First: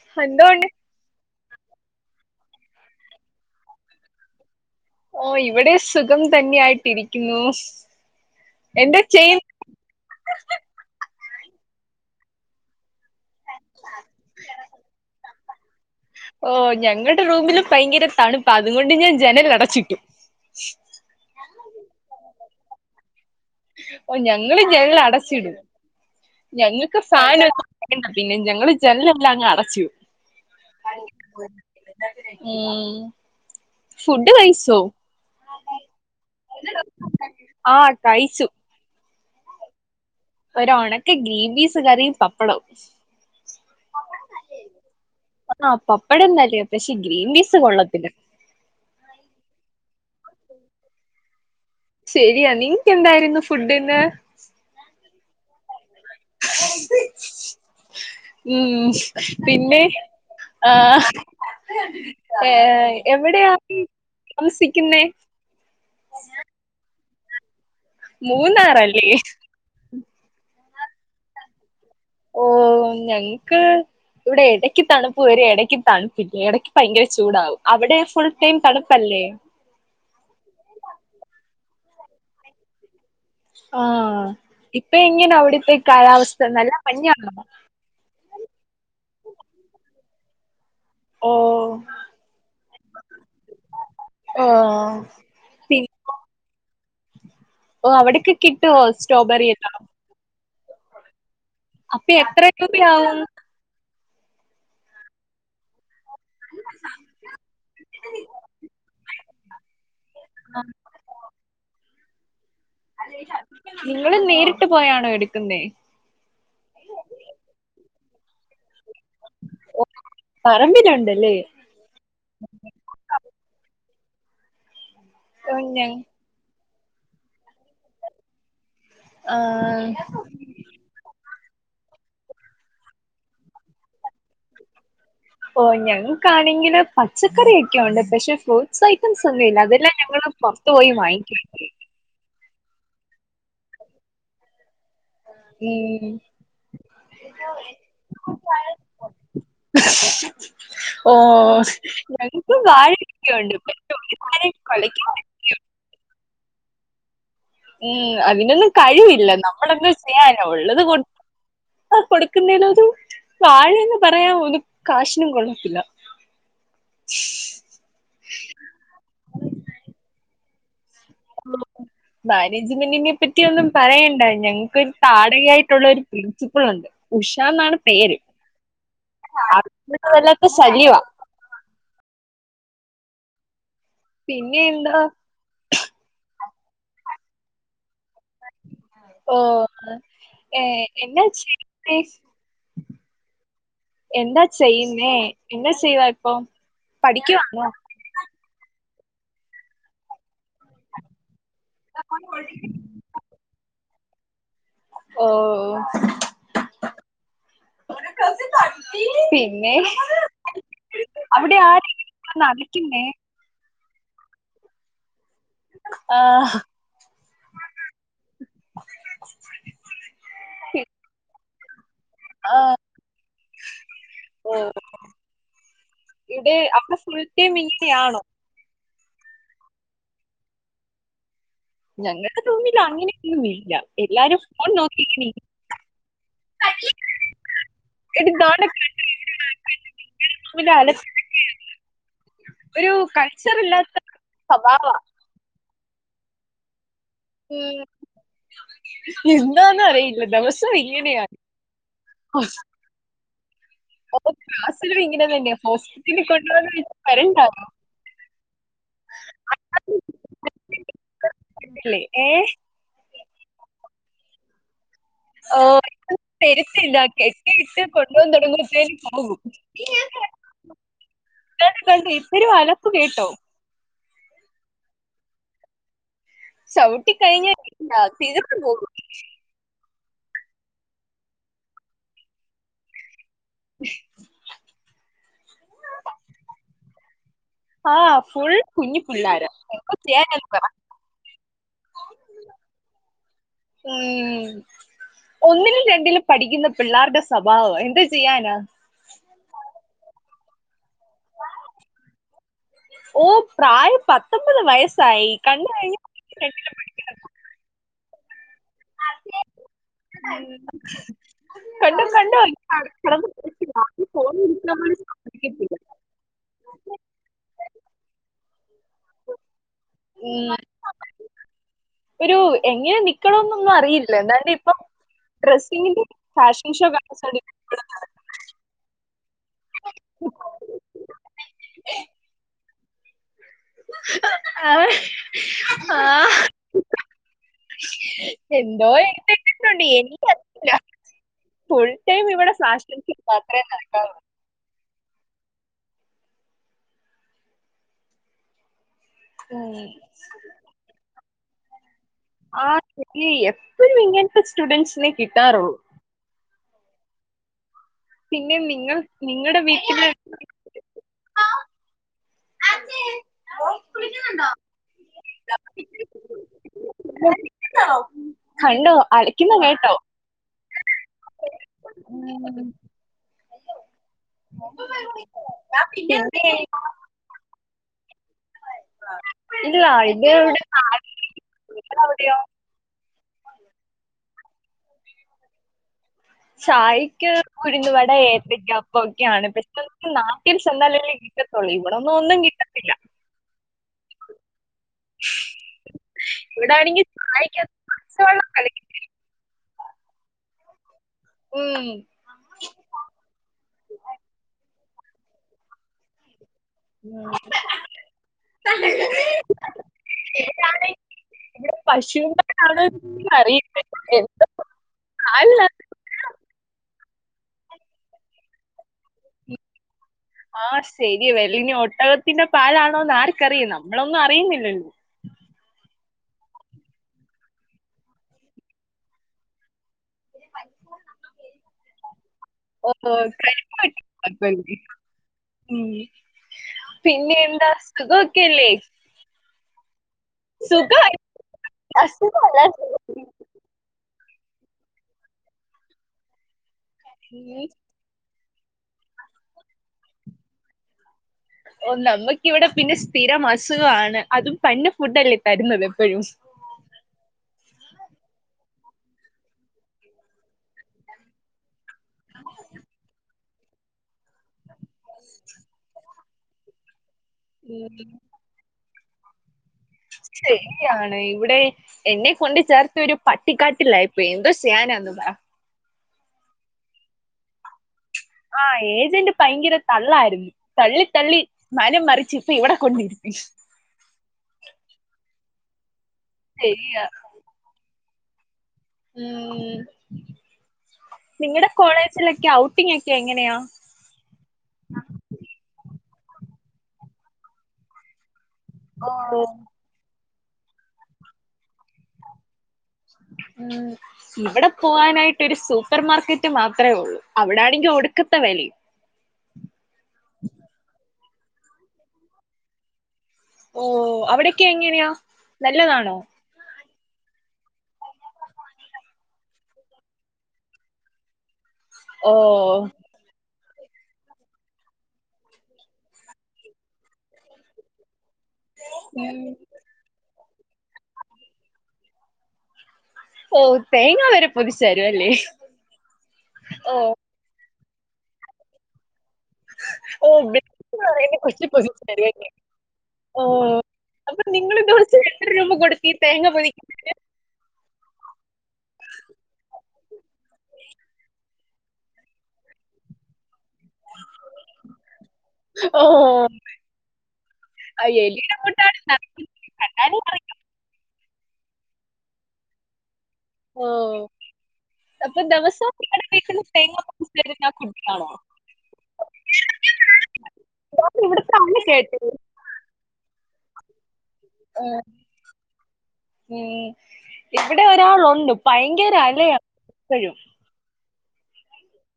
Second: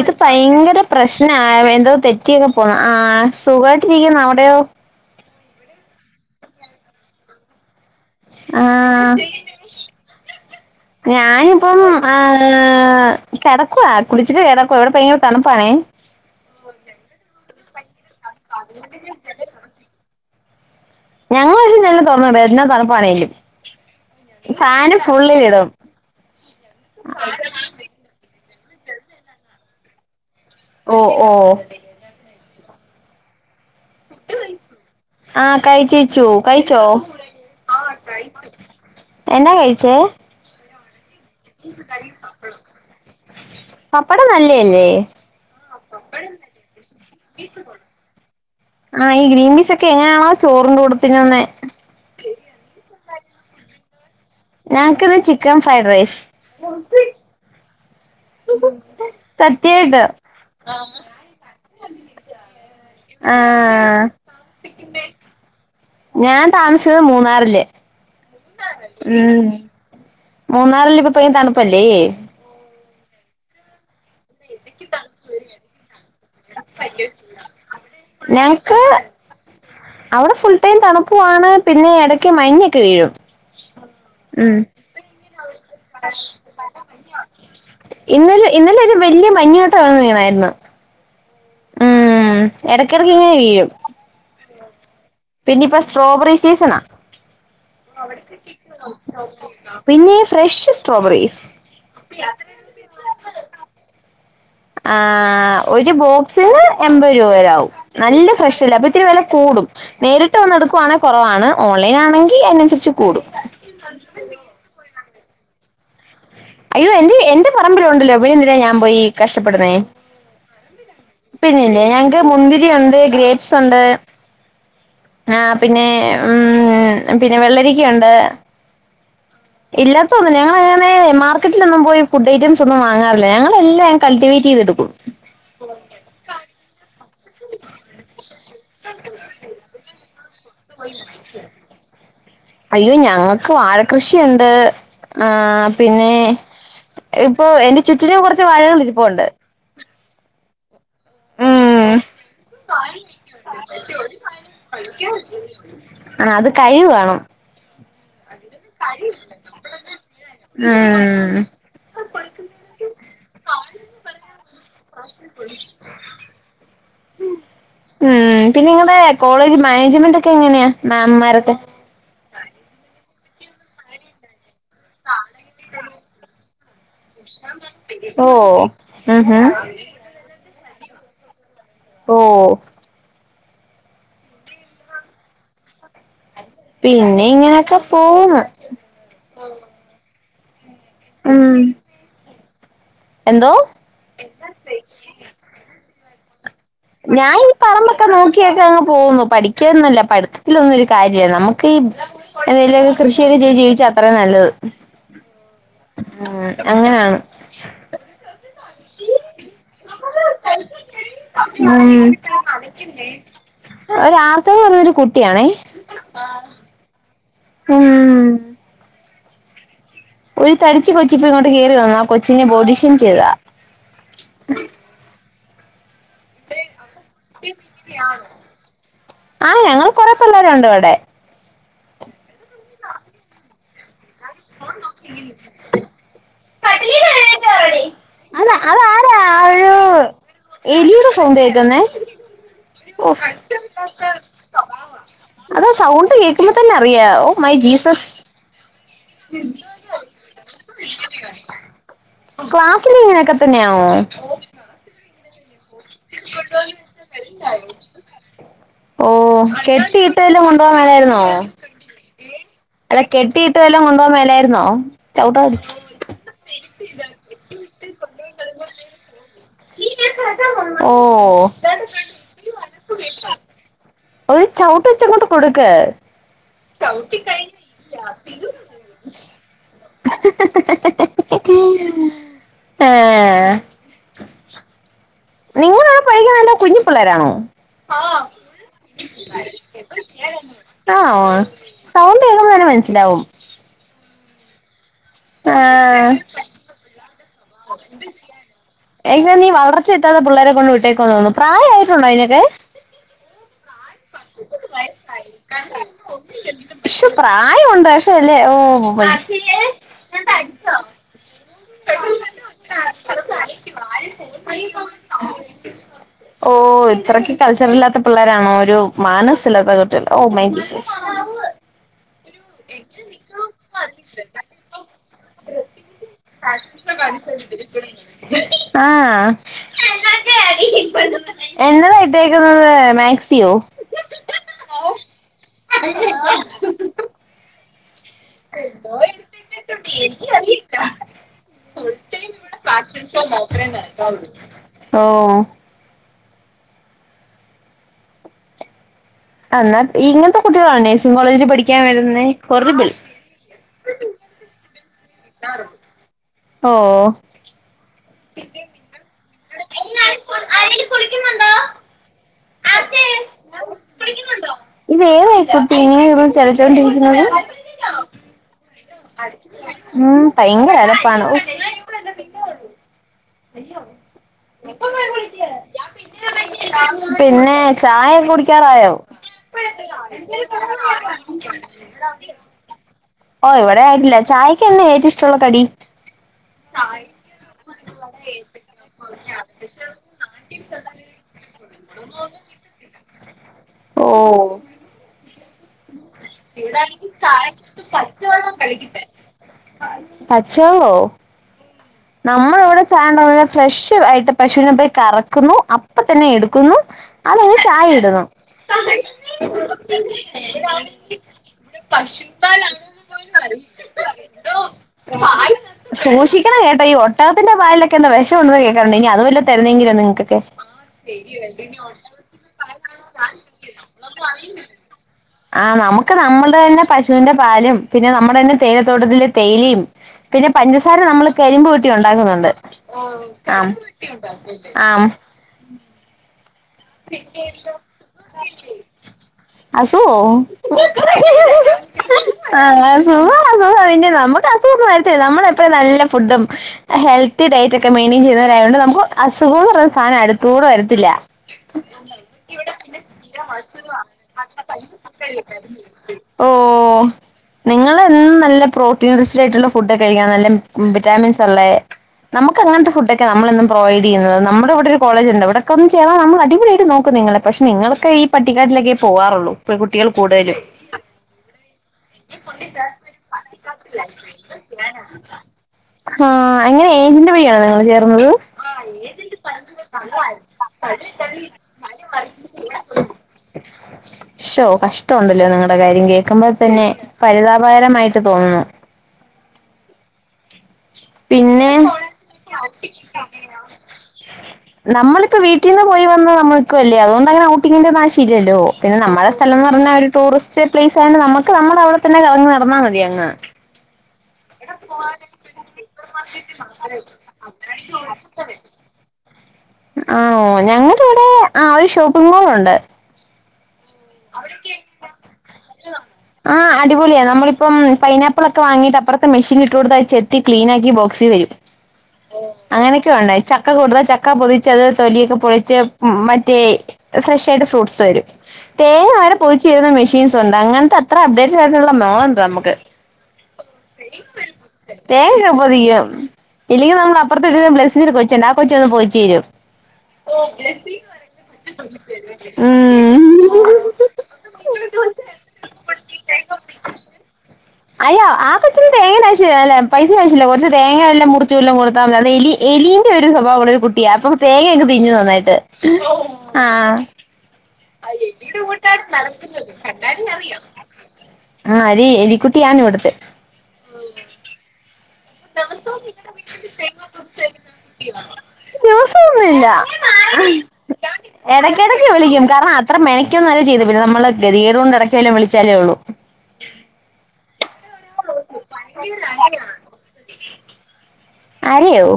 ഇത് എന്തുകൊണ്ട് ഭയങ്കര പ്രശ്നാ ആ എന്തോ തെറ്റിയൊക്കെ പോന്നആ സുഖമായിട്ടിരിക്കുന്നു അവിടെയോ ഓ ഇവിടെ സുഖം തന്നെയായിട്ടിരിക്കുന്നു. ആ എന്താ ചെയ്യ ഞാനിപ്പം ആഹ് കിടക്കുവ കുളിച്ചിട്ട് കിടക്കുവ, ഇവിടെ ഭയങ്കര തണുപ്പാണേ. ഓ, ഞങ്ങളുടെ റൂമിലും ഭയങ്കര തണുപ്പാ അതുകൊണ്ട് ഞാൻ ജനൽ അടച്ചിട്ടു. ഞങ്ങള് പക്ഷേ ജനല് തുറന്നിടും എന്നാ തണുപ്പാണെങ്കിലും, ഓ ഞങ്ങള് ഫാന് ജനൽ ഫുള്ളിൽ അടച്ചിടും ഇടും. ഞങ്ങൾക്ക് ഫാൻ [unintelligible] പിന്നെ ഞങ്ങള് ജനലല്ലാം അങ്ങ് അടച്ചിടും. ഓ ഓ ഉം ഫുഡ് കഴിച്ചോ ആഹ് കഴിചേച്ചു കഴിച്ചോആഹ് കഴിച്ചു എന്നാ കഴിച്ചേ? ഒരു ഒണക്ക ഗ്രീൻ പീസ് കറിയും പപ്പടവും. പപ്പടം നല്ലയല്ലേ. ആഹ് പപ്പടം നല്ല, പക്ഷേ ഗ്രീൻ പീസ് കൊള്ളത്തില്ല. ആഹ് ഈ ഗ്രീൻ പീസ് ഒക്കെ എങ്ങനാണോ ചോറിന്റെ കൂടെ തിന്നുന്നേ. ശരിയാ നിങ്ങക്ക് എന്തായിരുന്നു ഫുഡിന്ന്. ഞങ്ങക്കിന്ന് ചിക്കൻ ഫ്രൈഡ് റൈസ്. ഉം, പിന്നെ സത്യായിട്ടും ആഹ് ഏ എവിടെയാ ആ തമസിക്കുന്നേ. ഞാൻ താമസിക്കുന്നത് മൂന്നാറില് മൂന്നാറല്ലേ? ഉം. മൂന്നാറിലിപ്പോ തണുപ്പല്ലേ. ഓഹ് ഞങ്ങക്ക് ഇവിടെ എട ടക്ക് തണുപ്പ് വരും ഇടയ്ക്ക് തണുപ്പിക്കും ഇടക്ക് ഭയങ്കര ചൂടാവും അവിടെ ഫുൾ ടൈം ഞങ്ങക്ക് തണുപ്പല്ലേ. അവിടെ ഫുൾ ടൈം തണുപ്പുവാണ്, പിന്നെ ഇടയ്ക്ക് മഞ്ഞൊക്കെ വീഴും. ആഹ് ഇപ്പോ എങ്ങനെ അവിടത്തെ കാലാവസ്ഥ നല്ല മഞ്ഞാണോ. ഇന്നലെ ഇന്നലെ ഒരു വലിയ മഞ്ഞ് കട്ട വടെ വീണായിരുന്നു. ഓഹ് ആഹ് എടക്കിടക്ക് ഇങ്ങനെ വീഴും. ആഹ് പിന്നെപ്പോ സ്ട്രോബറി സീസണാ ഓഹ് അവിടൊക്കെ കിട്ടുവോ സ്ട്രോബെറി എല്ലാം? പിന്നെ. Fresh strawberries. അപ്പോ എത്ര രൂപയാവും? ആ ഒരു ബോ സിന് എമ്പത് രൂപയാകും, നല്ല ഫ്രഷല്ലേ അപ്പോ ഇത്തിരി വില കൂടും, നേരിട്ട് വന്ന് എടുക്കുവാണെ കുറവാണ്. ഓൺലൈൻ ആണെങ്കിൽ അതിനനുസരിച്ച് കൂടും നിങ്ങള് നേരിട്ട് പോയാണോ എടുക്കുന്നേ. അയ്യോ എന്റെ എന്റെ പറമ്പിലുണ്ടല്ലോ പിന്നെന്തിനാ ഞാൻ പോയി. കഷ്ടപ്പെടുന്നേ, പറമ്പിലുണ്ടല്ലേ? പിന്നെല്ലേ ഞാൻ മുന്തിരി ഉണ്ട്, ഗ്രേപ്സ് ഉണ്ട് ആ ഓഹ് പിന്നെ ഞ ഉം പിന്നെ വെള്ളരിക്കയുണ്ട്. ആഹ് ഇല്ലാട്തോന്നില്ല. ആ പുറമേ മാർക്കറ്റിലൊന്നും പോയി ഫുഡ് ഐറ്റംസ് ഒന്നും വാങ്ങാറില്ല. ഞങ്ങളെല്ലാം ഞാൻ കൾട്ടിവേറ്റ് ചെയ്തെടുക്കും. ഓ ഞങ്ങക്കാണെങ്കില് പച്ചക്കറി ഒക്കെ ഉണ്ട്. പക്ഷെ ഫ്രൂട്ട്സ് ഐറ്റംസ് ഒന്നും ഇല്ല. അതെല്ലാം ഞങ്ങള് പൊറത്ത് പോയി വാങ്ങിക്കും. അയ്യോ ഞങ്ങക്ക് വാഴ കൃഷിയുണ്ട്. ആഹ് ഉം പിന്നെ ഇപ്പോ എന്റെ ചുറ്റിനും കുറച്ച് വാഴകൾ ഇരിപ്പുണ്ട്. ഓ ഉം ഞങ്ങക്കും വാഴ ഒക്കെയുണ്ട്, പക്ഷേ ഒരു കുലയും കുലയ്ക്കുന്നില്ല. ആ അത് കഴിവ് വേണം. ഏഹ് അതിനൊന്നും കഴിവില്ല നമ്മളെന്ത് സെയ്യാന ഉള്ളത് കൊട് ഉം ആ കൊടുക്കുന്നലേതും വാഴേന്ന് പറയാവോ ഒന്ന് കാശിനും കൊള്ളത്തില്ല. എഹ് പിന്നെങ്ങടെ കോളേജ് മാനേജ്മെൻ്റൊക്കെ എങ്ങനെയാ മേ മത് മാനേജ്മെന്റിനെ പറ്റി ഒന്നും പറയണ്ട ഞങ്ങ് ര് താടകയായിട്ടുള്ള ഒരു പ്രിൻസിപ്പിൾ ഉണ്ട് ഉഷ എന്നാണ് പേ ഓഹ് അ ആഹ് അ [inaudible] വല്ലാത്തെ ശല്ല്യൊവാ. ഓഹ് പിന്നെയെന്താ? പിന്നെ ഇങ്ങനെയൊക്കെ പോവ്ന്ന്. ഓഹ് ഏഹ് എന്നാ ഉം ചെയ്യുന്നേ? എന്തോ എന്താ ചെയ്യുന്നേ എന്താ ചെയ്യുവാ ഇപ്പൊ? ഞാൻ ഈ പഠിക്കുവാണോ പറമ്പൊക്കെ നോക്കിയൊക്കങ്ങ് പോവ്ന്നു. പഠിക്കൊന്നല്ല പഠിത്തിലൊന്നൊരു കാര്യ നമു ക്കി എന്തെലൊക്കെ കൃഷിയെയ്ത് ജ് ജീവിച്ചാ അത്രേ നല്ലത്. ഓ ആഹ് അങ്ങനാണോ? പിന്നെ അവിടെ ആരെങ്കിൽ അളിക്കുന്നേ ഒരാർഥവ് പറന്നൊരു കുട്ടിയാണേ. ആഹ് ഹാ ഉം ഒരു തടിച്ചി കൊച്ചിപ്പോ ഇങ്ങോട്ട് കേറി വന്ന് ആ കൊച്ചിനെ ബോഡിഷേം ചെയ്തതാ ആഹ് എടി അവിടെ ഫുൾ ടൈമിങ്ങിനെ ആണോ? ആഹ് ഞങ്ങൾ കൊറെ പിള്ളേരുണ്ട്വ്ടെ. ഞങ്ങടെ റൂമില് അങ്ങനെയൊന്നുമില്ല എല്ലാരും ഫോൺ നോക്കിങ്ങനെ ഇര് എടി അത നാണക്കെടുത്തല്ലെ അതാരാ ഇവിടവിടെ ഒരു ആൾക്കാര് ആ എലിയുടെ സൗണ്ട് കേക്കുന്നേ? ഒരു ഓഹ് കൾച്ചറില്ലാത്ത സ്വഭാവ. അത് സൗണ്ട് കേക്കുമ്പോ തന്നറിയാ ഓ മൈ ജീസസ്. എന്താന്നറിയില്ല ദെവസം ഇങ്ങനെയാ ഹൊ ച്ചിലിങ്ങനക്കതന്നെയാവോ? ക്ലാസ്സിലു ഇങ്ങനെ തന്നെ ഹോസ്പറ്റില് കൊണ്ടോന് [unintelligible] ഓഹ് കെട്ടിയിട്ടെല്ലാ കൊണ്ടോവാൻ മോലായിരുന്നോ? ല്ലേ ഏ അല്ല കെട്ടിയിട്ട് വല്ലോം കൊണ്ടോന് മേലായിരുന്നോ? ചവിട്ടാടി ഓഹ് തെരിക്കില്ല കെട്ടിയിട്ട് കൊണ്ടു വാ തോടങ്ങുമ്പോത്ത്ത്തേന് പോകും. ഓ തേണ്ട്താണ്ട് ഇത്തിരി വലക്കു കേട്ടോ? ഒരു ചവ്ട്ട് വെച്ചങ്ങോട്ട് കൊടുക്ക്. ചവിട്ടി കഴിഞ്ഞാൽ ചൗട്ടിക്കഴിഞ്ഞല്ലാത്തിലും തികർന്നു പോകും ഹേ നിങ്ങളവ്‌ടെ പഠിക്കാ വര്ന്നേ കുഞ്ഞി പിള്ളേരാണോ? ആഹ് ഫുൾ കുഞ്ഞി പിള്ളേര ഒക്കെ ചെ എൽപ്പറാ ആഹ് സൗണ്ടേക്കുമ്പോ തന്നെ മനസ്സിലാവും. ഉം ഒന്നിലും ആഹ് രണ്ടിലും പഠിക്കുന്ന പിള്ളാരുടെ സ്വഭാവ എന്താ ചെയ്യാന? എനാ നീ വളർച്ചെത്താത്തെ പിള്ളാരെ കൊണ്ട് വിട്ടേക്കുവാതോന്നുന്നു പ്രായമായിട്ടുണ്ടോ അയിനൊക്കെ ഓഹ് പ്രായം പത്തൊമ്പത് വയസ്സായി കണ്ടുകഴിഞ്ഞ ഒന്നിലും രണ്ടിലും പഠി ശൊ പ്രായുണ്ടക്ഷേല്ലേ ഓഹ് കണ്ടേ കണ്ടേ [unintelligible] ഓ ഇത്രക്ക് കൾച്ചറില്ലാത്ത പിള്ളേരാണോ ഒരു മാനോസില്ലാത്ത കുട്ടികള് ഓ ഉം. [unintelligible] ഒരു എങ്ങനെ നിക്കണൊന്നൊന്നും അറിയില്ല എന്തായാലും ഇപ്പം ഡ്രെസ്സിംഗിന്റെ ഫാഷൻഷോ കാണാ [unintelligible] ആഹ് എന്നതാ ഇട്ടേക്കുന്നത് മേക്സിയോ ആഹ് എന്തോ ഇട്ടിട്ടുണ്ട് എനിക്കറിയില്ല ഫുൾടൈം ഇവിടെ ഫാസൻസ [unintelligible] ഓഹ് അന്നാ ഉം. ഇങ്ങൻത്തെ കുട്ടികളാണ് നേഴ്സിംഗ് കോളേജിൽ പഠിക്കാൻ വരുന്നെ കൊറ്ള്പിസ് ഈ എപ്പഴും ഇങ്ങൻത്തെ സ്റ്റുഡൻസിനെ കിട്ടാറുള്ളൂ കിട്ടാറുള്ളു ഓഹ് പിന്നെ നിങ്ങൾ നിങ്ങടെ വീട്ടില് ഇത് യെതായികുട്ടി ഇങേനെ കെട്ന്ന് ചെലച്ചോണ്ടിരിക്കുന്നത് [unintelligible] കണ്ടോ അലക്കുന്ന കേട്ടോ ഉം ഭയങ്കര അലപ്പാണ് ഏഹ് പിന്നെ ചായകെ കുടിക്കാറായോ ഇല്ല ഇത് ഇവിടെ അവിടെയോ ഓ ഇവിടെ ആയിട്ടില്ല ചായക്കെ ന്നാ ഏറ്റവും ഇഷ്ടള്ള കടി ചായ്ക്ക് ഉയ്ന്ന് വട ഏത്തക്ക അപ്പോക്കെയാണ് പിന്നെ നാട്ടിൽ ചെന്നാൽ കെത്തോള്ളീം ഇവിടെന്നും ഒന്നും കിട്ടത്തില്ല ഇവിടെ ആണെങ്കിൽ ഇവിടാണങ്കി ചായക്ക് ച്ചായക്ക് പച്ചവെള്ളം കലക്കി തരും. തെരും പച്ച വെള്ളോ ഉം നമ്മള് വിടെ ചായണ്ടക്കന്ന ഫ്രഷ് ആയിട്ട് പശുവിനെ പോയി കറക്കുന്നു അപ്പ തന്നെ എടുക്കുന്നു അതെയ്ഞ് ചായ ഇടുന്നു പേരാണ് ഇവിടെ പശുപാലാണ് പശൂൻന്നാണോ അറിയില്ല എന്തോ പാലിലാണ് സൂക്ഷിക്കണം കേട്ടോ ഈ ഒട്ടകത്തിന്റെ പാലിലൊക്കെന്തോ വെഷമുണ്ടെന്ന് കേൾക്കാറുണ്ട് ഇനി അത് വല്ല തരുന്നെങ്കിലോ നിങ്ങക്കൊക്കെ ആഹ് ശരി വെല്ലേ ഇനി ഒട്ടകത്തിന്റെ പാലാണോന്ന് ആർക്കറിയാം നമ്മളൊന്നും അറിയുന്നില്ലല്ലോ ആഹ് നമുക്ക് നമ്മള്ടെ ന്നെ പശുവിന്റെ പാലും പിന്നെ നമ്മുടെ തന്നെ തേയിലത്തോട്ടത്തിലെ തേയിലിം പിന്നെ പഞ്ചസാര നമ്മ കരിമ്പ് ഊറ്റി ഉണ്ടാക്കുന്നുണ്ട് ഓ ആഹ് കരിമ്പ് കിട്ടി കരിമ്പ് ഊറ്റി ഉണ്ടാക്കല്ലേ കുഴപ്പമില്ലേ ആഹ് ആഹ് ഉം പിന്നെ എന്താ സുഖോക്കെല്ലേ അസുഖോ അസുഖമല്ല ആഹ് സുഖം. സുഖാണ് സുഖാണ് നമുക്ക് അസുകൊന്നും വരത്തില്ലല്ലോ നമ്മള് എപ്പയും നല്ല ഫുഡും ഹെൽത്തി ഉം. ഡയറ്റ ക്കെ എന്നിവ ചെയ്യുന്നവരായതൊണ്ട് നമുക്ക് അസുഖംന്ന് പറഞ്ഞ സാധനം അടുത്തുടെ വരത്തില്ല ഓ നമ്മക് വിടെ പിന്നെ സ്ഥിരം അസുഖാണ് അതും പന്ന ഫുഡേല്ലേ തരുന്നത് എപ്പഴും ഓഹ് നിങ്ങളെന്നും നല്ല പ്രോട്ടീൻ റിച്ച്ഡായിട്ടുള്ള ഫുഡ് കഴിക്ക്ണ് നല്ല വിറ്റാമിൻസ്ള്ളേ നമുക് അങ്ങനത്തെ ഫുഡക്കെ ക്കെ നമ്മമെന്നും പ്രൊവൈഡയ്യുന്നത് നമ്മുടെ വെടെ രു കോളേജുണ്ട് വെടെക്കോന്ന് ചേർനാ നമ്മളടിപൊളിയായിട്ട് നോക്കും നിങ്ങളെ പക്ഷെ ഉം. നിങ്ങളൊക്കെ ഈ പട്ടിക്കാട്ടിലെക്കെ പോകാറോള്ളൂ ശരിയാണ് ഇവിടെ എന്നെ കൊണ്ട് ചേർത്ത ഒരു പട്ടിക്കാട്ട പട്ടികാട്ടിലായി പോയി എന്തോ ചെയ്യാനാ ന്ന് പറ ആഹ് അങ്ങനെ ഏജന്റ് വയിയാണോ നിങ്ങൾ ചെർ ആഹ് ഏജന്റ് ഭയങ്കര തള്ളായിരുന്നു തള്ളി തള്ളി തള്ളി മനം മറിച്ചിപ്പം ഇവിടെ കൊണ്ടിരിത്തി ശോ കഷ്ടൊണ്ടല്ലോ നിങ്ങടെ കാര്യം കേക്കുമ്പോ തന്നെ ശരിയാ പരിതാപകരമായി തോന്നുന്നു ഉം നിങ്ങടെ പിന്നെ കോളേജിലൊക്കെ ഔട്ടിംഗൊക്കെ എങ്ങനെയാ നമ്മളിപ്പ വീട്ടീന്ന് പോയി വന്ന് നമ്മള് ക്കുവല്ലേ അതുകൊണ്ട് അങ്ങനെ ഔട്ടിംഗിന്റെ ഒന്നും ആവിശ്യല്ലല്ലോ പിന്നെ ഓ നമ്മടെ സ്ഥലോന്ന് പറഞ്ഞാ ഒരു ടൂറിസ്റ്റ് പ്ലേസ് ആയോണ്ട് നമ്മക്ക് നമ്മടെ അവിടെ തന്നെ കറങ്ങി നടന്നാ മതി അങ്ങ് ഉം ഇവടെ പോവാനായിട്ട് ഒരു സൂപ്പർ മാർക്കറ്റ് മാത്രേ ഒള്ളൂ അവിടാണെങ്കി ഒടുക്കത്തെ വെലേം ആഹ് ഞങ്ങടെ ഇവിടെ ആഹ് ഒരു ഷോപ്പിംഗ് മോൾ ഒണ്ട് ഓഹ് അവിടൊക്കെ എങ്ങനെയാ നല്ലതാണോ ആഹ് അടിപൊളിയാ നമ്മളിപ്പം പൈനാപ്പിളൊക്കെ വാങ്ങീട്ട് അപ്പറത്തെ മിഷീനി ഇട്ടു കൊടുത്താ അത് ചെത്തിക്ലീനാക്കി ബോക്സി വെരും ഓ അങ്ങനെ ക്കെ ഒണ്ടായി ചക്ക കൊടുത്താ ചക്ക പൊതിച്ചത് തൊലിയൊക്കെ പൊളിച്ച് മറ്റേ എ ഫ്രഷായിട്ട് ഫ്രൂട്ട്സ് വരും തേങ്ങ വരെ ഉം, പൊതിച്ച്തരുന്ന മെഷീൻസൊണ്ട് അങ്ങനത്തെ അത്ര അപ്ഡേറ്റഡ് ആയിട്ടൊള്ള മോള്ണ്ടമ്മക്ക് ഓ തേങ്ങ വരെ പൊതിച്ചു തരും അല്ലേ തേങ്ങയൊക്കെ പൊതിക്കും ഇല്ലെങ്കി ഓ നമ്മടെ അ അപ്പറത്തൊരു ബ്ലസീട കൊച്ചൊണ്ട് ആ കൊച്ച് വന്ന് പൊതിച്ചുതരും ഓ ഓഹ് ബെൻസ് ബ്ളസീന്ന്‌ കൊച്ചു പറയുന്ന കൊച്ച് പൊസിഷൻ അല്ലേ പൊതിച്ച് തരുവല്ലെ ഉം ഓ അപ്പൊ നിങ്ങളി ദെവസോം എത്ര രൂപ കൊടുത്തീ തേങ്ങ പൊതി അയ്യോ ആ കൊച്ചിന് തേങ്ങേടെ ആവശ്യില്ല അല്ല പൈസേടെ ആവിശ്യില്ല കൊറച്ച് തേങ്ങ വല്ലോം മുറിച് ച്ചു വല്ലോം കൊടുത്താമതി അത് എലി എലീന്റെ ഒരു സ്വഭാവാണ് ഒരു കുട്ടി അപ്പം തേങ്ങയൊക്കെ തിന്നും നന്നായിട്ട് ഓ ഓ ഓ ആ [unintelligible] എീട് [unintelligible] കൂട്ടാട് [unintelligible] നടക്കുന്നത് [unintelligible] കണ്ടാലും അറിയാം ആഹ് ഒര് എലികുട്ടിയാണിവിടുത്തെ ഓഹ് അപ്പൊ ദെവസോം നിങ്ങടെ വീട്ടീന്ന് തേങ്ങ [unintelligible] ആ കുട്ടിയാണോ വസോം ഒന്നുവില്ല ഞാൻ ഇവിടുത്തെ അല എടക്കെടക്ക് കേട്ടു വിളിക്കും കാരണം അത്ര മെനക്കൊന്നുംല്ല ചെയ്ക പിന്ന നമ്മള് ഗതികേടോണ്ട് എടക്കു വല്ലോം വിളിച്ചാലേ ഒള്ളൂ ഉം ഇവിടെ ഒരാളൊണ്ട് ഭയങ്കര അലയാ എപ്പഴും അലയോ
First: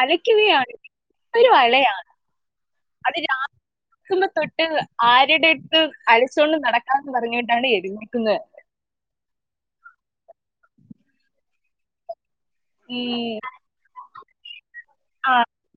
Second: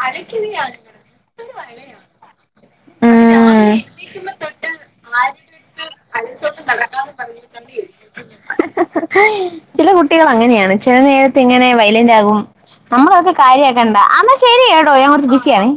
അലയ്ക്കുകയാണ് പ്പഴും അലയാന്ന്‌ അതേ ഈ കാ ക്കുമ്പൊ തൊട്ട് ആരെടടുത്ത് അലച്ചോണ്ട് നടക്കാന്ന് പറഞ്ഞീട്ടാണ് എഴുന്നെ ക്കുന്നെ ഹായ് ചില കുട്ടികള് അങ്ങനെയാണ് ചെല നേരത്തിങ്ങനെ വൈലന്റാകും നമ്മളതൊക്കെ ഉം കാര്യാക്കണ്ടാ അന്നാ ശരി കേട്ടോ ഞാൻ കൊറച്ച് ആ ബിസിയാണോ